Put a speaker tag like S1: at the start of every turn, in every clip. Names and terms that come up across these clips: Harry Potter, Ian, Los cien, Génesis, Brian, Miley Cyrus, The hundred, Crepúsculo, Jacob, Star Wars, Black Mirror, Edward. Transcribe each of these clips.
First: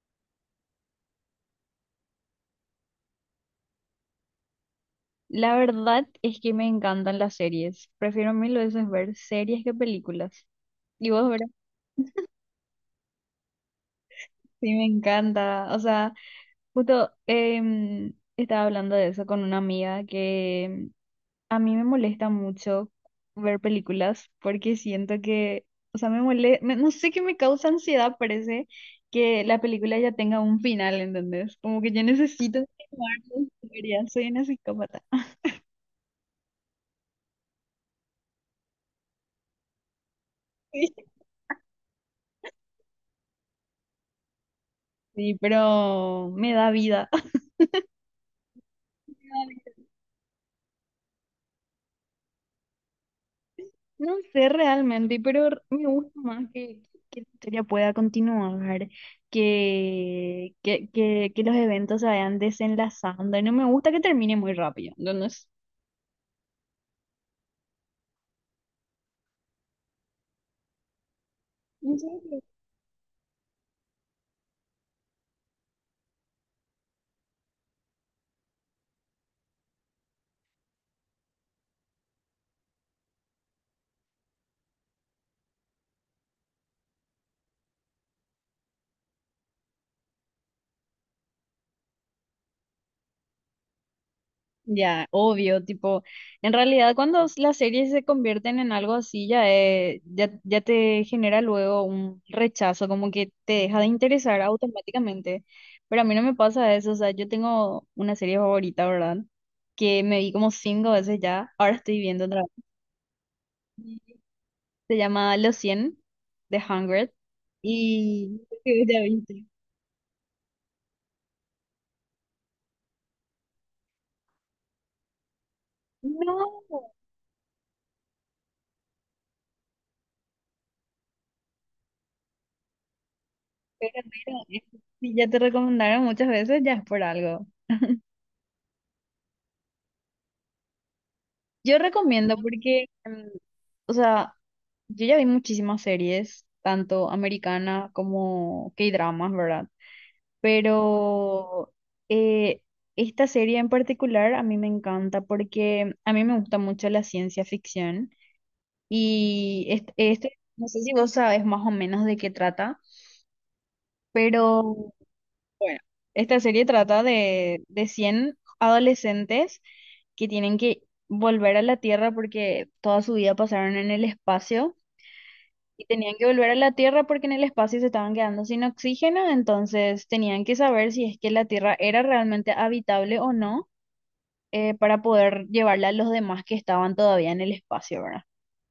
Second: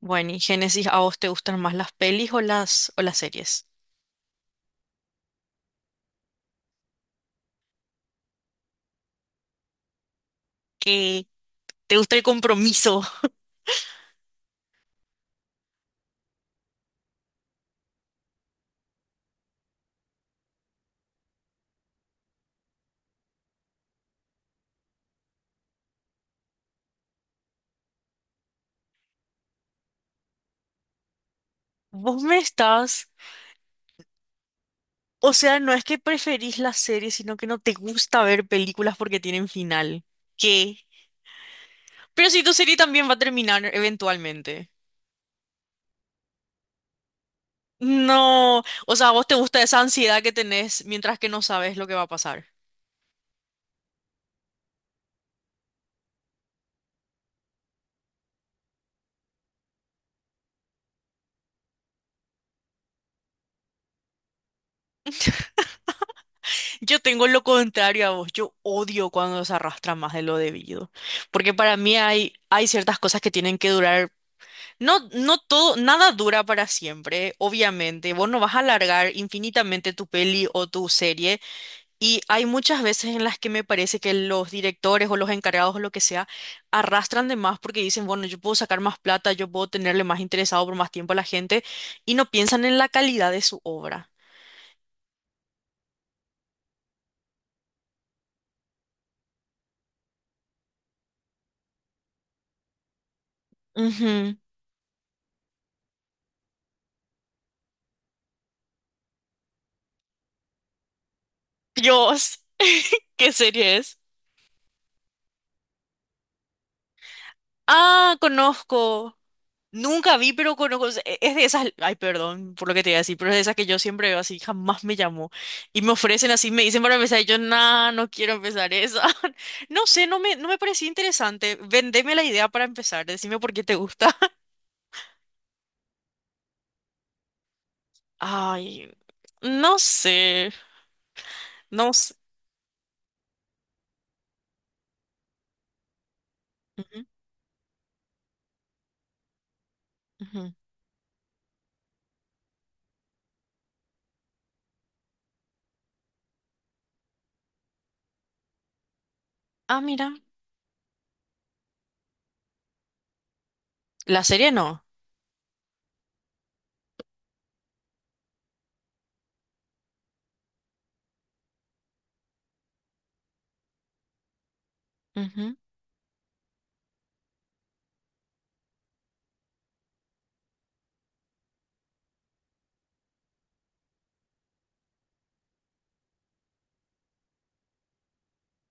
S1: Bueno, y Génesis, ¿a vos te gustan más las pelis o las series?
S2: La verdad es que me encantan las series. Prefiero mil veces ver series que películas. Y
S1: ¿Que
S2: vos, ¿verdad?
S1: ¿Te gusta el compromiso?
S2: Sí, me encanta. O sea, justo estaba hablando de eso con una amiga que a mí me molesta mucho ver películas porque siento que, o sea, me molesta, no sé qué me causa ansiedad, parece que la película ya tenga un final, ¿entendés? Como que yo
S1: Vos me
S2: necesito
S1: estás...
S2: continuar la historia, soy una psicópata.
S1: O sea, no es que preferís las series, sino que no te gusta ver películas porque tienen final. ¿Qué? Pero si tu serie también va a terminar eventualmente.
S2: Sí, pero me da vida.
S1: No, o sea, a vos te gusta esa ansiedad que tenés mientras que no sabes lo que va a pasar.
S2: No sé realmente, pero me gusta más que la historia pueda continuar, que los eventos se vayan desenlazando, y no me gusta que termine muy rápido. Entonces,
S1: Yo tengo lo contrario a vos, yo odio cuando se arrastra más de lo debido, porque para mí hay ciertas cosas que tienen que durar. No, no todo, nada dura para siempre, obviamente. Vos no vas a alargar infinitamente tu peli o tu serie. Y hay muchas veces en las que me parece que los directores o los encargados o lo que sea arrastran de más porque dicen, bueno, yo puedo sacar más plata, yo puedo tenerle más interesado por más tiempo a la gente y no piensan en la calidad de su obra.
S2: ya, obvio, tipo, en realidad cuando las series se convierten en algo así, ya, te genera luego un rechazo, como que te deja de
S1: Ujú.
S2: interesar automáticamente. Pero a mí no me pasa eso, o sea, yo tengo una serie favorita, ¿verdad? Que me vi como cinco veces ya, ahora estoy viendo
S1: Dios,
S2: otra
S1: ¿qué serie es?
S2: vez. Se llama Los cien, The hundred,
S1: Ah,
S2: y ya
S1: conozco.
S2: viste.
S1: Nunca vi, pero conozco. Es de esas. Ay, perdón por lo que te iba a decir, pero es de esas que yo siempre veo así, jamás me llamó. Y me ofrecen así,
S2: No,
S1: me dicen para empezar, y yo, nah, no quiero empezar esa. No sé, no me parecía interesante. Vendeme la idea para empezar, decime por qué te
S2: pero
S1: gusta.
S2: mira, si ya te recomendaron muchas veces, ya es por algo.
S1: Ay, no sé,
S2: Yo
S1: no sé.
S2: recomiendo porque, o sea, yo ya vi muchísimas series,
S1: Ujú,
S2: tanto americana como K-dramas, ¿verdad?
S1: ujú.
S2: Pero eh, esta serie en particular a mí me encanta porque a mí me gusta mucho la ciencia ficción y
S1: Ah,
S2: este,
S1: mira,
S2: no sé si vos sabes más o menos de qué trata,
S1: la serie no.
S2: pero bueno, esta serie trata de 100 adolescentes que tienen que volver a la Tierra porque toda su vida pasaron en el espacio
S1: Ujú.
S2: y tenían que volver a la Tierra porque en el espacio se estaban quedando sin oxígeno, entonces tenían que saber si es que la Tierra era realmente habitable o no, para poder llevarla a los demás que estaban todavía en el espacio, ¿verdad?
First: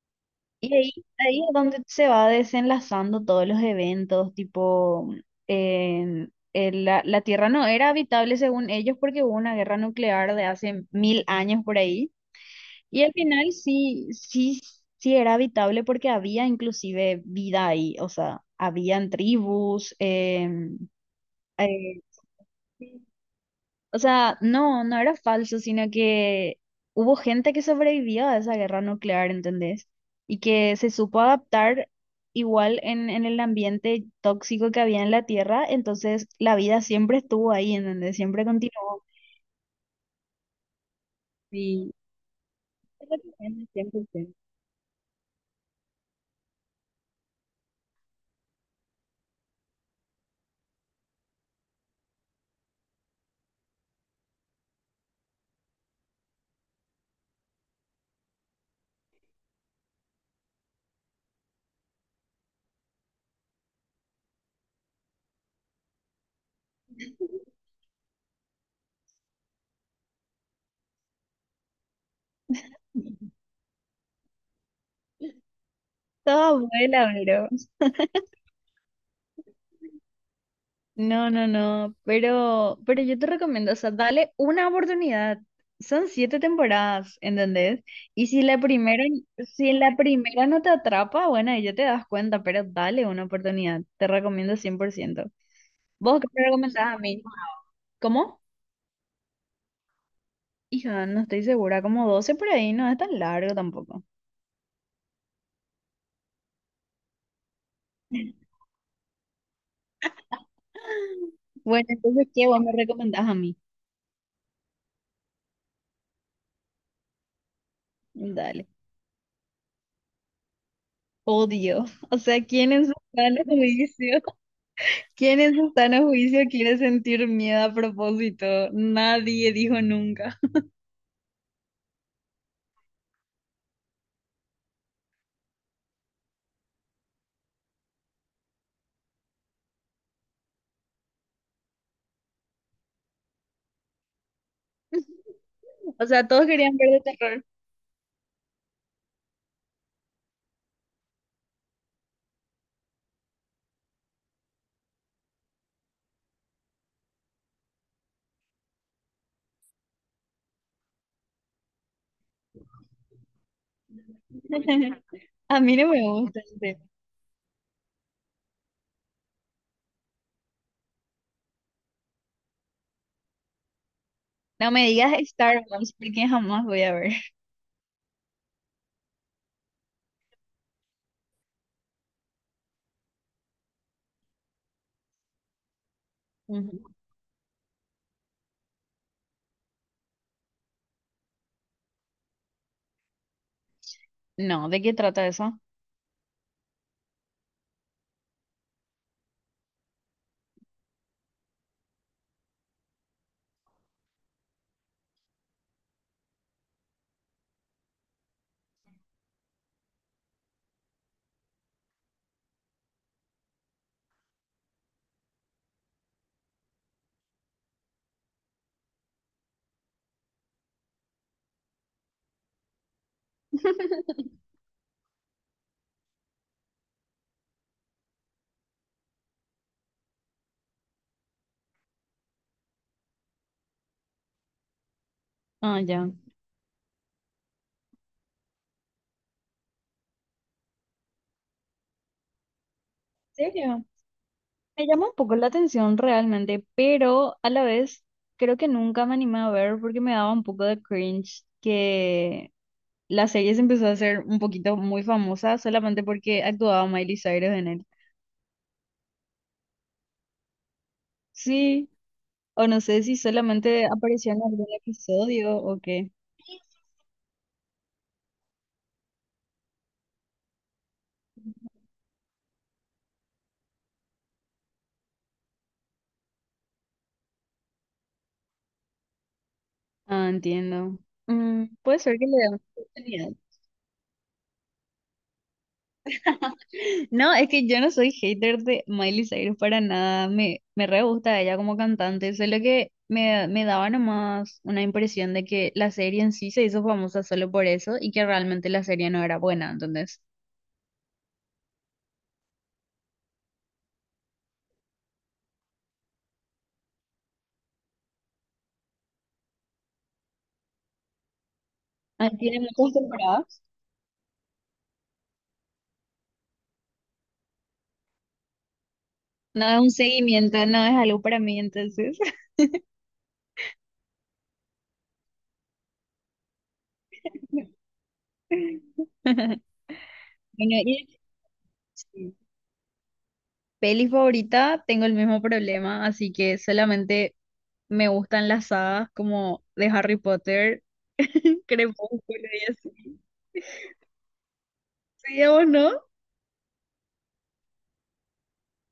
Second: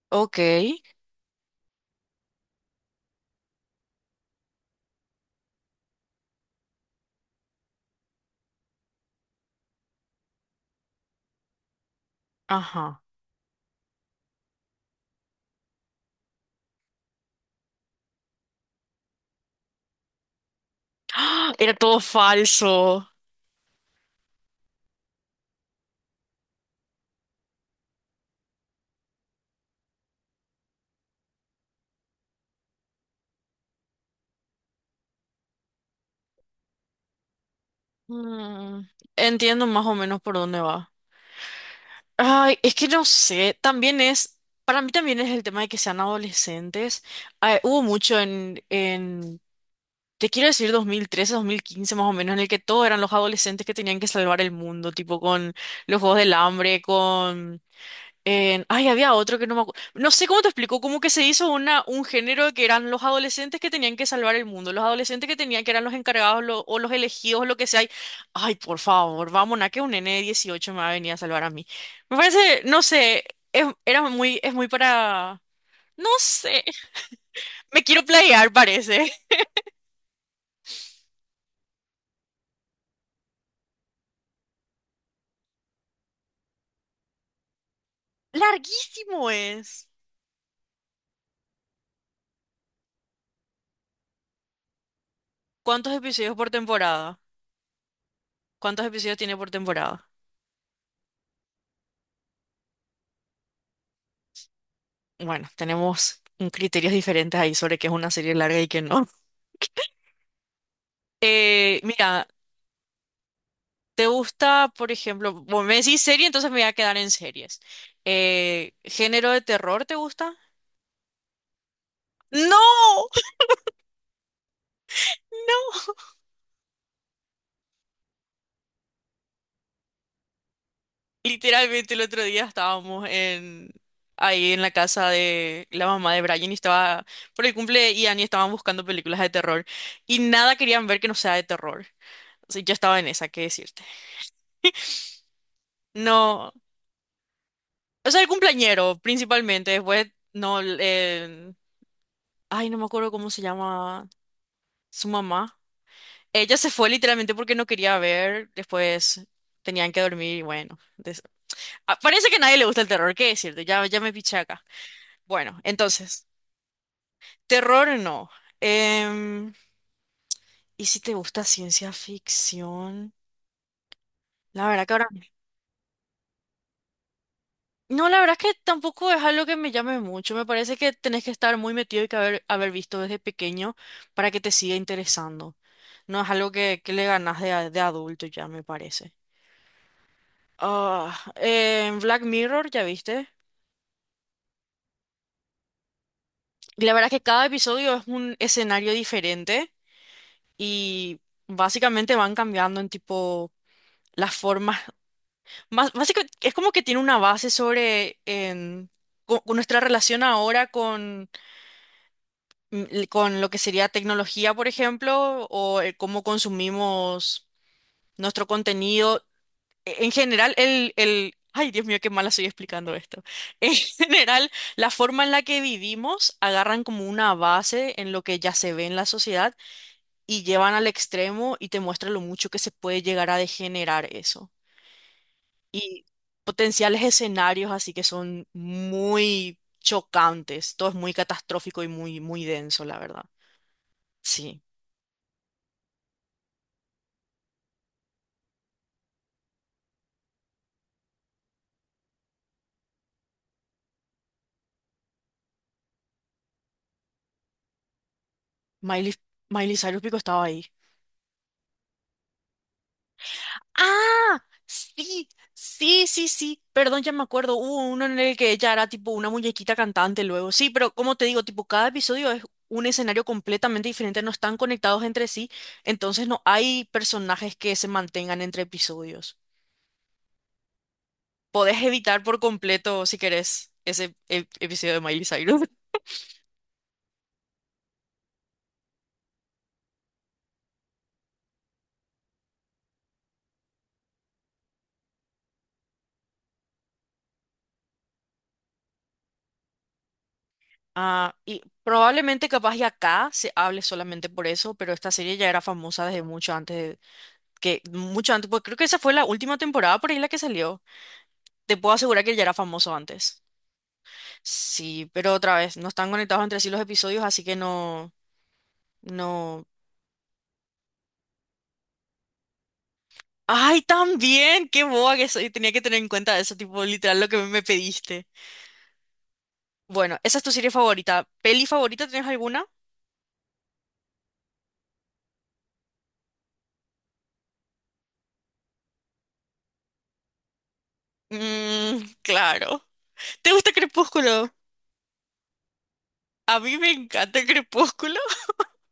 S1: Ok,
S2: Y ahí, ahí es donde se va desenlazando todos los eventos, tipo, en la Tierra no era habitable según ellos porque hubo una guerra nuclear de hace mil años por ahí.
S1: ajá.
S2: Y al final sí, era habitable porque había inclusive vida ahí, o sea, habían tribus,
S1: ¡Ah! Era todo
S2: eh,
S1: falso.
S2: o sea, no, no era falso, sino que hubo gente que sobrevivió a esa guerra nuclear, ¿entendés? Y que se supo adaptar igual en el ambiente tóxico que había en la Tierra, entonces la vida siempre estuvo ahí, ¿entendés? Siempre
S1: Mm,
S2: continuó.
S1: entiendo más o menos por dónde va.
S2: Sí,
S1: Ay, es que no
S2: es lo que
S1: sé,
S2: pienso 100%.
S1: para mí también es el tema de que sean adolescentes. Ah, hubo mucho en te quiero decir dos mil trece, 2015 más o menos, en el que todos eran los adolescentes que tenían que salvar el mundo, tipo con los Juegos del Hambre, con ay, había otro que no me acuerdo. No sé cómo te explico, como que se hizo un género que eran los adolescentes que tenían que salvar el mundo, los adolescentes que tenían que eran los encargados o los elegidos, lo que sea. Ay, por favor, vamos, a que un nene de 18 me va a venir a salvar a mí. Me parece, no sé, es muy para... No
S2: Toda
S1: sé,
S2: abuela, bro.
S1: me quiero playar, parece.
S2: No, no, no, pero yo te recomiendo, o sea, dale una oportunidad. Son siete temporadas, ¿entendés? Y
S1: Larguísimo
S2: si
S1: es.
S2: la primera no te atrapa, bueno, ahí ya te das cuenta, pero dale una oportunidad. Te recomiendo 100%.
S1: ¿Cuántos
S2: ¿Vos qué
S1: episodios
S2: me
S1: por
S2: recomendás a
S1: temporada?
S2: mí? ¿Cómo?
S1: ¿Cuántos episodios tiene por temporada?
S2: Hija, no estoy segura, como 12 por ahí, no es tan largo tampoco.
S1: Bueno, tenemos criterios diferentes ahí sobre qué es una serie larga y qué no.
S2: Bueno,
S1: Mira,
S2: entonces, ¿qué vos me recomendás a mí?
S1: ¿te gusta, por ejemplo, vos me decís serie, entonces me voy a quedar en series.
S2: Dale.
S1: ¿Género de terror te gusta?
S2: Odio. O sea, ¿quién en su
S1: ¡No!
S2: sano juicio? ¿Quiénes están a juicio quiere sentir miedo a propósito? Nadie dijo nunca.
S1: Literalmente el otro día estábamos en ahí en la casa de la mamá de Brian y estaba por el cumple de Ian y estaban buscando películas de terror y nada querían ver que no sea de terror. O sea, yo estaba en esa, ¿qué decirte?
S2: O sea, todos
S1: No,
S2: querían ver de terror.
S1: o sea, el cumpleañero principalmente, después no el- ay, no me acuerdo cómo se llama su mamá. Ella se fue literalmente porque no quería ver, después tenían que dormir y bueno. Ah, parece que a nadie le gusta el terror, ¿qué decirte? Ya, ya me piché acá. Bueno,
S2: A mí no me
S1: entonces,
S2: gusta ese.
S1: terror no. Em, ¿y si te gusta ciencia ficción? La
S2: No
S1: verdad
S2: me
S1: que ahora...
S2: digas Star Wars porque jamás voy a ver.
S1: No, la verdad es que tampoco es algo que me llame mucho. Me parece que tenés que estar muy metido y que haber visto desde pequeño para que te siga interesando. No es algo
S2: Ujú.
S1: que le ganas de adulto ya, me parece. Ah, em, Black Mirror, ¿ya viste?
S2: No, ¿de qué trata eso?
S1: Y la verdad que cada episodio es un escenario diferente y básicamente van cambiando en tipo las formas. Más, básicamente es como que tiene una base sobre con nuestra relación ahora con lo que sería tecnología, por ejemplo, o cómo consumimos nuestro contenido. En general, el... Ay, Dios mío, qué mala estoy explicando esto. En general, la forma en la que vivimos agarran como una base en lo que ya se ve en la sociedad y llevan al extremo y te muestra lo mucho que se puede llegar a degenerar eso.
S2: Ah, ya.
S1: Y
S2: ¿En
S1: potenciales escenarios así que son muy chocantes, todo es muy catastrófico y muy denso, la verdad.
S2: serio?
S1: Sí,
S2: Me llama un poco la atención realmente, pero a la vez creo que nunca me animé a ver porque me daba un poco de cringe que la serie se empezó a hacer un poquito muy famosa solamente porque actuaba Miley Cyrus en él.
S1: Miley, Miley Cyrus Pico estaba ahí.
S2: Sí, o no sé si solamente apareció en
S1: ¡Ah!
S2: algún
S1: Sí,
S2: episodio o
S1: sí,
S2: qué.
S1: sí, sí. Perdón, ya me acuerdo. Hubo uno en el que ella era tipo una muñequita cantante luego. Sí, pero como te digo, tipo, cada episodio es un escenario completamente diferente, no están conectados entre sí, entonces no hay personajes que se mantengan entre episodios.
S2: Ah, entiendo. Mm,
S1: Podés
S2: puede ser
S1: evitar
S2: que le
S1: por
S2: dé una
S1: completo, si
S2: oportunidad.
S1: querés, ese episodio de Miley Cyrus.
S2: No, es que yo no soy hater de Miley Cyrus para nada. Me re gusta ella como cantante. Solo que me daba nomás una impresión de que la serie en sí se hizo famosa solo por eso y que realmente la serie no era buena. Entonces,
S1: Ah, y probablemente capaz y acá se hable solamente por eso, pero esta serie ya era famosa desde mucho antes de- que mucho antes, pues creo que esa fue la última temporada por ahí la que salió. Te puedo asegurar
S2: ah,
S1: que ya era
S2: tiene
S1: famoso
S2: muchas
S1: antes.
S2: temporadas.
S1: Sí, pero otra vez, no están conectados entre sí los episodios, así que no, no.
S2: No es un seguimiento, no es algo para mí. Entonces,
S1: ¡Ay, también! ¡Qué boba que soy! Tenía que tener en cuenta eso, tipo, literal, lo que me pediste.
S2: bueno,
S1: Bueno, esa es tu serie
S2: y.
S1: favorita. ¿Peli favorita tienes alguna?
S2: Peli favorita, tengo el mismo problema, así que solamente me gustan las sagas como de Harry Potter,
S1: Mmm,
S2: Crepúsculo y
S1: claro.
S2: así.
S1: ¿Te gusta Crepúsculo?
S2: Sí, ¿a vos no?
S1: A mí me encanta Crepúsculo.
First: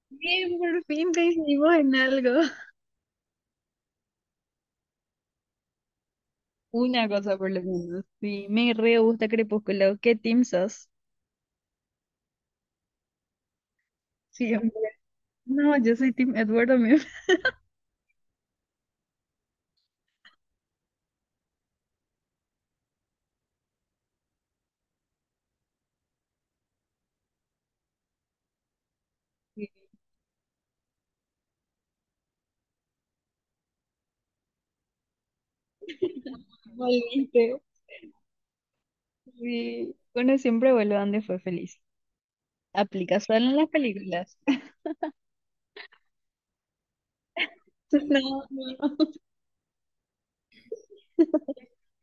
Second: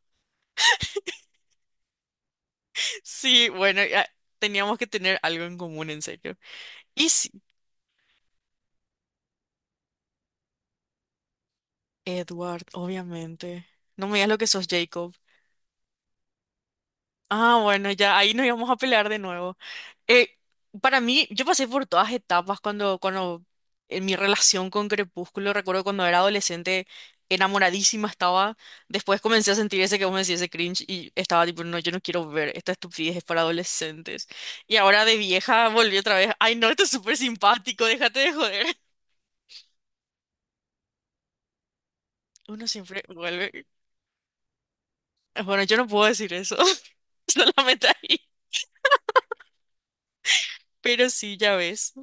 S2: Bien, por fin coincidimos en algo.
S1: Sí, bueno, ya teníamos que tener algo en común, en serio.
S2: Una
S1: Y sí,
S2: cosa por lo menos. Sí, me re gusta Crepúsculo. ¿Qué team sos?
S1: Edward, obviamente. No me digas lo que sos,
S2: Siempre.
S1: Jacob.
S2: No, yo soy team Edward también.
S1: Ah, bueno, ya ahí nos íbamos a pelear de nuevo. Eh, para mí, yo pasé por todas etapas cuando en mi relación con Crepúsculo, recuerdo cuando era adolescente, enamoradísima estaba. Después comencé a sentir
S2: Sí.
S1: ese que vos me decís, ese cringe, y estaba tipo, no, yo no quiero ver esta estupidez es para adolescentes. Y ahora de vieja volví otra vez, ay no, esto es súper
S2: Volviste.
S1: simpático, déjate de joder.
S2: Sí. Bueno, siempre vuelve donde fue feliz.
S1: Uno siempre
S2: Aplica solo en
S1: vuelve.
S2: las películas.
S1: Bueno, yo no puedo decir eso. Solamente ahí.
S2: No, no.
S1: Pero sí, ya ves.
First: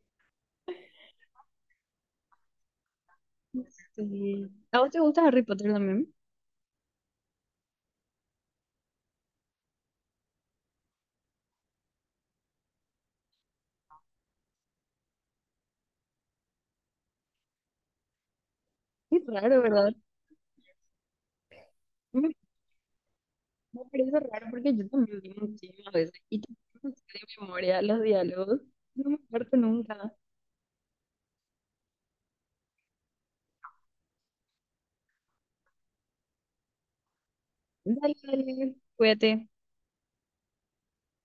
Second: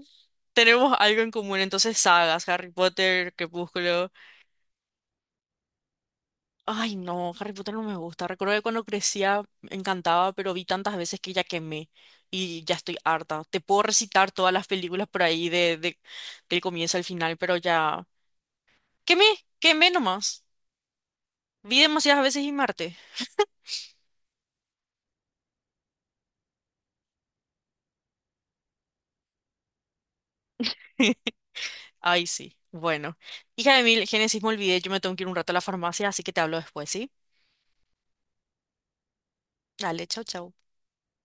S1: Tenemos algo en común, entonces sagas, Harry Potter, Crepúsculo.
S2: Sí. ¿A vos te gusta Harry Potter también?
S1: Ay, no, Harry Potter no me gusta. Recuerdo que cuando crecía me encantaba, pero vi tantas veces que ya quemé y ya estoy harta. Te puedo recitar todas las películas por ahí del comienzo al final, pero ya
S2: Es
S1: quemé,
S2: raro,
S1: quemé
S2: ¿verdad?
S1: nomás. Vi demasiadas
S2: Me,
S1: veces y Marte.
S2: me parece raro porque yo también vi muchísimas veces y tampoco sé de memoria los diálogos. No me acuerdo nunca.
S1: Ay, sí. Bueno, hija de mil, Génesis, me olvidé, yo me tengo que ir un rato a la farmacia, así que te hablo después, ¿sí?
S2: Dale, dale, cuídate.
S1: Dale, chau, chau.